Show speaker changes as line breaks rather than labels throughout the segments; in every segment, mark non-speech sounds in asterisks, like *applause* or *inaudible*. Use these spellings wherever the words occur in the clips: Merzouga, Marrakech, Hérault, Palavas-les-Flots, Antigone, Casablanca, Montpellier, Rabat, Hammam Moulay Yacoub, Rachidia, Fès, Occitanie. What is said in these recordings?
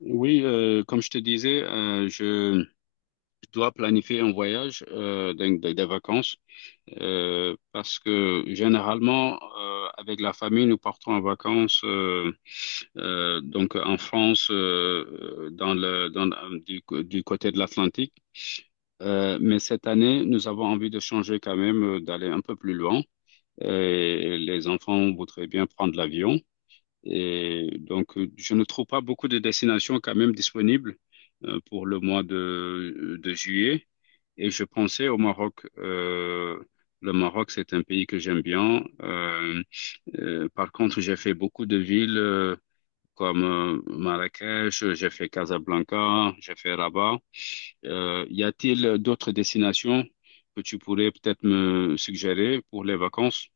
Oui, comme je te disais, je dois planifier un voyage, donc des vacances, parce que généralement, avec la famille, nous partons en vacances, donc en France, dans le, dans, du côté de l'Atlantique. Mais cette année, nous avons envie de changer quand même, d'aller un peu plus loin. Et les enfants voudraient bien prendre l'avion. Et donc, je ne trouve pas beaucoup de destinations quand même disponibles pour le mois de juillet. Et je pensais au Maroc. Le Maroc, c'est un pays que j'aime bien. Par contre, j'ai fait beaucoup de villes comme Marrakech, j'ai fait Casablanca, j'ai fait Rabat. Y a-t-il d'autres destinations que tu pourrais peut-être me suggérer pour les vacances?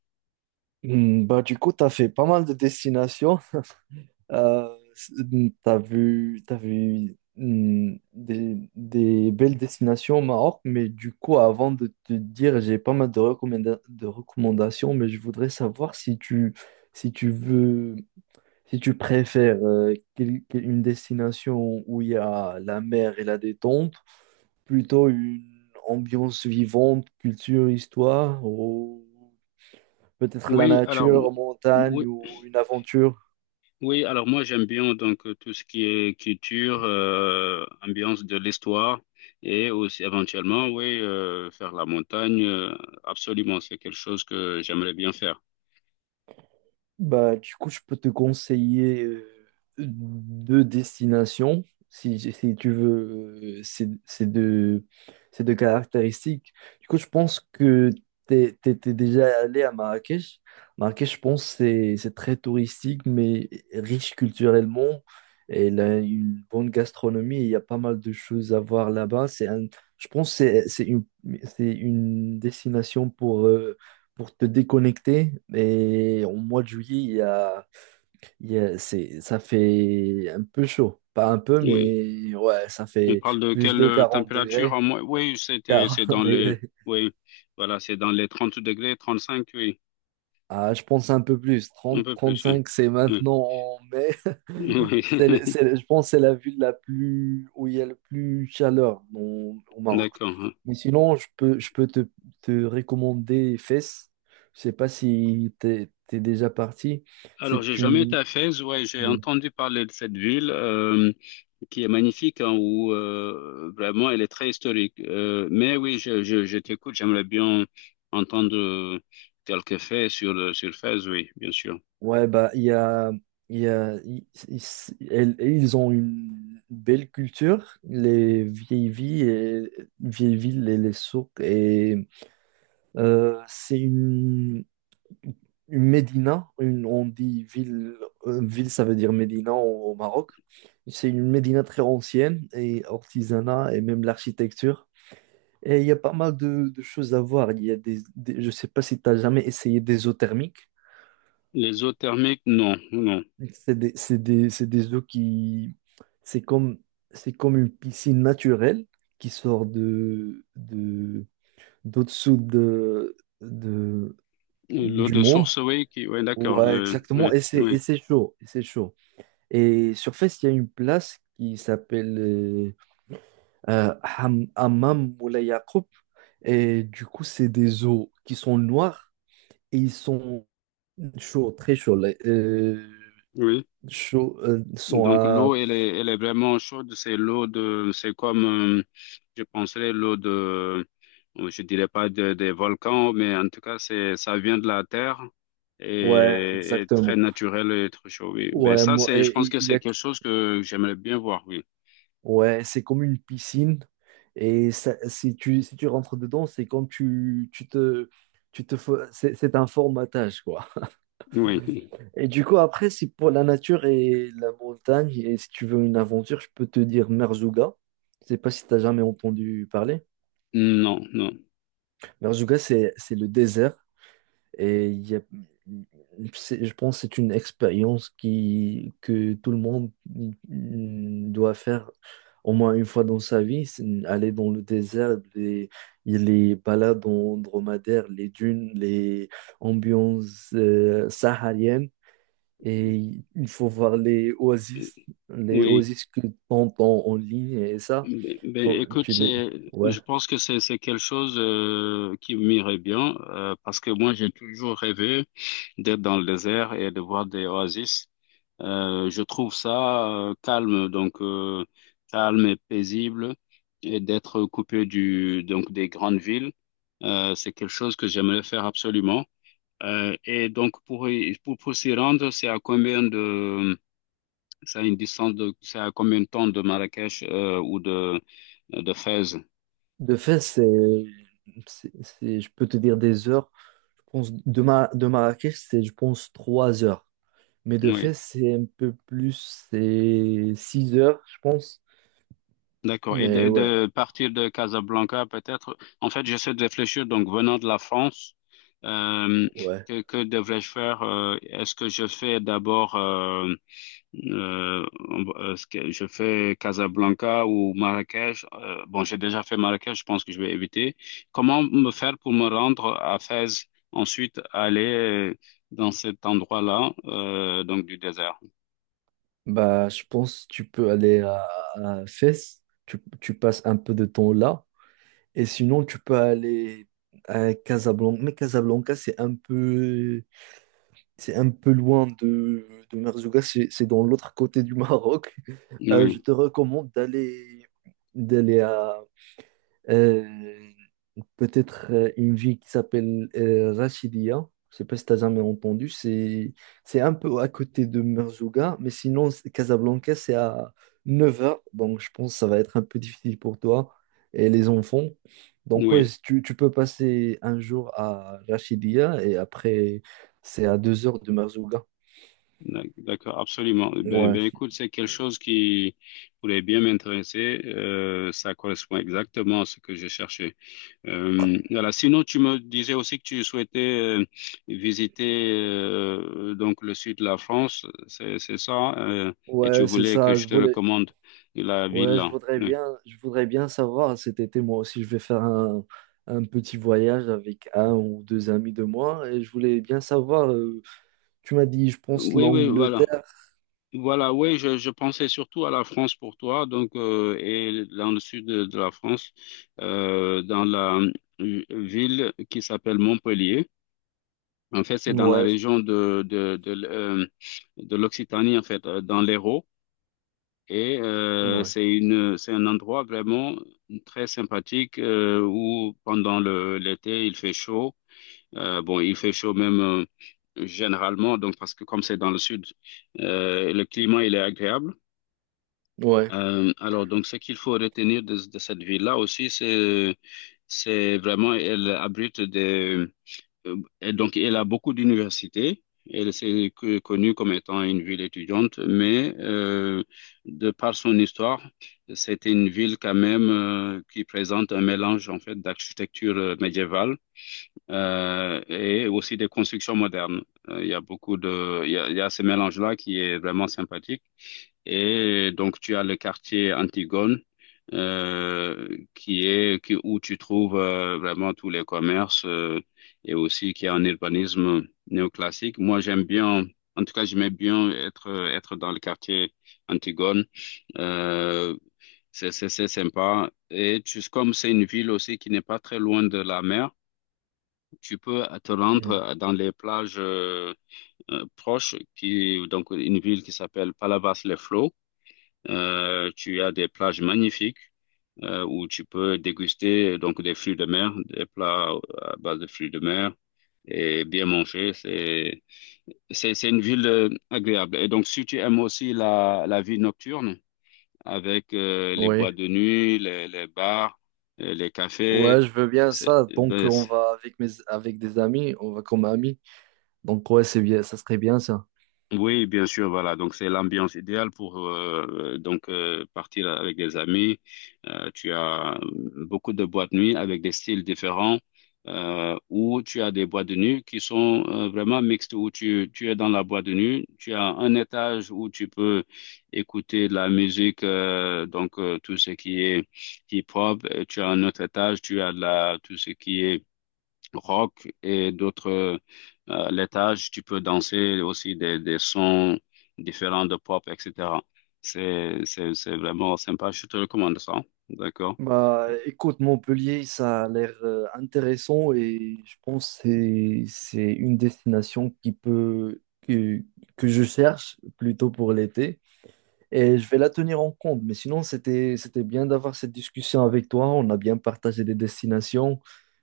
Hmm. Bah, du coup, tu as fait pas mal de destinations. Tu as vu, des belles destinations au Maroc, mais du coup, avant de te dire, j'ai pas mal de de recommandations, mais je voudrais savoir si tu veux, si tu préfères une destination où il y a la mer et la détente, plutôt une ambiance vivante, culture, histoire, peut-être la
Oui, alors, m-
nature, montagne
oui,
ou une aventure.
Oui, alors moi j'aime bien donc tout ce qui est culture, ambiance de l'histoire et aussi éventuellement oui faire la montagne. Absolument, c'est quelque chose que j'aimerais bien faire.
Bah, du coup, je peux te conseiller deux destinations si, si tu veux ces deux caractéristiques. Du coup, je pense que tu étais déjà allé à Marrakech. Marrakech, je pense, c'est très touristique, mais riche culturellement. Elle a une bonne gastronomie et il y a pas mal de choses à voir là-bas. Je pense que c'est une destination pour te déconnecter. Et au mois de juillet, il y a- c'est, ça fait un peu chaud. Pas un peu,
Oui.
mais ouais, ça
On
fait
parle de
plus
quelle
de 40
température en
degrés.
moins? Oui,
*laughs*
c'était c'est
quarante
dans les
degrés.
oui, voilà, c'est dans les 30 degrés, 35. Oui,
Ah, je pense un peu plus.
un
Trente,
peu
trente
plus. Oui,
cinq, c'est
oui,
maintenant en mai. *laughs*
*laughs*
C'est, le-
oui.
c'est le- je pense que c'est la ville la plus, où il y a le plus chaleur au Maroc.
D'accord, hein.
Mais sinon, je peux te recommander Fès. Je sais pas si t'es déjà parti.
Alors j'ai
C'est
jamais été
une,
à Fès. Ouais, j'ai entendu parler de cette ville, qui est magnifique, hein, où vraiment elle est très historique. Mais oui, je t'écoute, j'aimerais bien entendre quelques faits sur le Fès, oui, bien sûr.
Ouais, bah, ils ont une belle culture, les vieilles villes, et vieilles villes et les souks. Et c'est une médina, on dit ville, ça veut dire médina au Maroc. C'est une médina très ancienne et artisanat et même l'architecture. Et il y a pas mal de choses à voir. Il y a je sais pas si tu as jamais essayé des eaux thermiques.
Les eaux thermiques, non, non.
C'est des eaux qui... C'est comme, c'est comme une piscine naturelle qui sort d'au-dessous de, de,
L'eau
du
de
monde.
source, oui, qui, ouais, d'accord,
Ouais,
le, oui,
exactement. Et c'est,
oui,
et c'est chaud. Et c'est chaud. Et sur Fès, il y a une place qui s'appelle Hammam Moulay Yacoub. Et du coup, c'est des eaux qui sont noires et ils sont chauds, très chauds.
oui.
Chauds, sont
Donc
à.
l'eau, elle est vraiment chaude. C'est l'eau de, c'est comme, je penserais l'eau de, je dirais pas des volcans, mais en tout cas c'est, ça vient de la terre
Ouais,
et très
exactement.
naturel et très chaud. Oui. Ben
Ouais,
ça
moi,
c'est, je pense
il
que
y
c'est
a,
quelque chose que j'aimerais bien voir. Oui.
ouais, c'est comme une piscine. Si tu, si tu rentres dedans, c'est comme c'est un formatage, quoi.
Oui.
Et du coup, après, si pour la nature et la montagne, et si tu veux une aventure, je peux te dire Merzouga. Je sais pas si tu as jamais entendu parler.
Non, non.
Merzouga, c'est le désert. Et il y a- c'est- je pense que c'est une expérience qui, que tout le monde doit faire au moins une fois dans sa vie, c'est aller dans le désert, les balades en dromadaire, les dunes, les ambiances sahariennes. Et il faut voir les oasis, les
Oui.
oasis que t'entends en ligne et ça,
Ben, ben,
faut,
écoute,
tu les...
c'est,
Ouais.
je pense que c'est quelque chose qui m'irait bien parce que moi j'ai toujours rêvé d'être dans le désert et de voir des oasis. Je trouve ça calme, donc calme et paisible, et d'être coupé du donc des grandes villes, c'est quelque chose que j'aimerais faire absolument. Et donc pour pour s'y rendre, c'est à combien de, c'est à une distance de, c'est à combien de temps de Marrakech ou de Fès?
De fait, je peux te dire des heures. Je pense de Marrakech, c'est, je pense, 3 heures. Mais de fait,
Oui.
c'est un peu plus, c'est 6 heures, je pense.
D'accord. Et de,
Mais
et
ouais,
de partir de Casablanca, peut-être. En fait, j'essaie de réfléchir, donc venant de la France, euh,
ouais.
que devrais-je faire? Est-ce que je fais d'abord, euh, est-ce que je fais Casablanca ou Marrakech? Bon, j'ai déjà fait Marrakech, je pense que je vais éviter. Comment me faire pour me rendre à Fès, ensuite aller dans cet endroit-là, donc du désert?
Bah, je pense que tu peux aller à Fès, tu passes un peu de temps là. Et sinon, tu peux aller à Casablanca. Mais Casablanca, c'est un peu. C'est un peu loin de Merzouga, c'est dans l'autre côté du Maroc. *laughs* Je
Oui,
te recommande d'aller à euh, peut-être une ville qui s'appelle Rachidia. Je sais pas si tu as jamais entendu. C'est un peu à côté de Merzouga, mais sinon Casablanca c'est à 9 heures, donc je pense que ça va être un peu difficile pour toi et les enfants. Donc ouais,
oui.
si tu peux passer un jour à Rachidia et après c'est à 2 heures de Merzouga.
D'accord, absolument. Ben,
Ouais,
ben, écoute, c'est quelque chose qui pourrait bien m'intéresser. Ça correspond exactement à ce que je cherchais. Voilà. Sinon, tu me disais aussi que tu souhaitais visiter donc le sud de la France, c'est ça, et tu
ouais, c'est
voulais que
ça. Je
je te
voulais,
recommande la ville
ouais, je
là.
voudrais
Oui,
bien, je voudrais bien savoir cet été, moi aussi, je vais faire un petit voyage avec un ou deux amis de moi et je voulais bien savoir. Tu m'as dit, je pense,
oui, oui, voilà.
l'Angleterre.
Voilà, oui, je pensais surtout à la France pour toi, donc et dans le sud de la France, dans la ville qui s'appelle Montpellier. En fait, c'est dans la
Ouais,
région de l'Occitanie, en fait, dans l'Hérault, et
ouais,
c'est un endroit vraiment très sympathique où pendant le l'été il fait chaud. Bon, il fait chaud même généralement, donc parce que comme c'est dans le sud, le climat il est agréable.
ouais,
Alors, donc, ce qu'il faut retenir de cette ville-là aussi, c'est, vraiment, elle abrite et donc, elle a beaucoup d'universités. Elle s'est connue comme étant une ville étudiante, mais de par son histoire, c'est une ville quand même qui présente un mélange en fait d'architecture médiévale et aussi des constructions modernes. Il y a beaucoup de, il y a ce mélange-là qui est vraiment sympathique. Et donc, tu as le quartier Antigone, qui est qui, où tu trouves vraiment tous les commerces et aussi qui a un urbanisme néoclassique. Moi, j'aime bien, en tout cas, j'aimais bien être dans le quartier Antigone. Euh, c'est sympa. Et tu, comme c'est une ville aussi qui n'est pas très loin de la mer, tu peux te
mhm,
rendre dans les plages proches, qui donc une ville qui s'appelle Palavas-les-Flots, tu as des plages magnifiques où tu peux déguster donc des fruits de mer, des plats à base de fruits de mer et bien manger. C'est une ville agréable. Et donc si tu aimes aussi la vie nocturne avec les boîtes
ouais,
de nuit, les bars, les
ouais,
cafés,
je veux bien
c'est,
ça. Donc,
ben,
on va avec mes, avec des amis, on va comme amis. Donc, ouais, c'est bien, ça serait bien ça.
oui, bien sûr, voilà. Donc c'est l'ambiance idéale pour partir avec des amis. Tu as beaucoup de boîtes de nuit avec des styles différents, ou tu as des boîtes de nuit qui sont vraiment mixtes, où tu es dans la boîte de nuit, tu as un étage où tu peux écouter de la musique, tout ce qui est hip-hop. Et tu as un autre étage, tu as de la tout ce qui est rock et d'autres laitages. Tu peux danser aussi des sons différents de pop, etc. C'est vraiment sympa. Je te recommande ça. D'accord?
Bah, écoute, Montpellier, ça a l'air intéressant et je pense que c'est une destination qui peut que je cherche plutôt pour l'été et je vais la tenir en compte. Mais sinon, c'était bien d'avoir cette discussion avec toi. On a bien partagé des destinations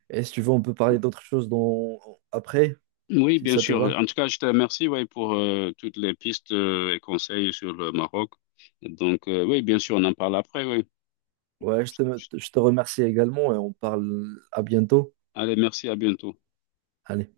et si tu veux, on peut parler d'autres choses dans... après,
Oui,
si
bien
ça te
sûr.
va.
En tout cas, je te remercie, ouais, pour toutes les pistes et conseils sur le Maroc. Donc, oui, bien sûr, on en parle après, oui.
Ouais, je te remercie également et on parle à bientôt.
Allez, merci, à bientôt.
Allez.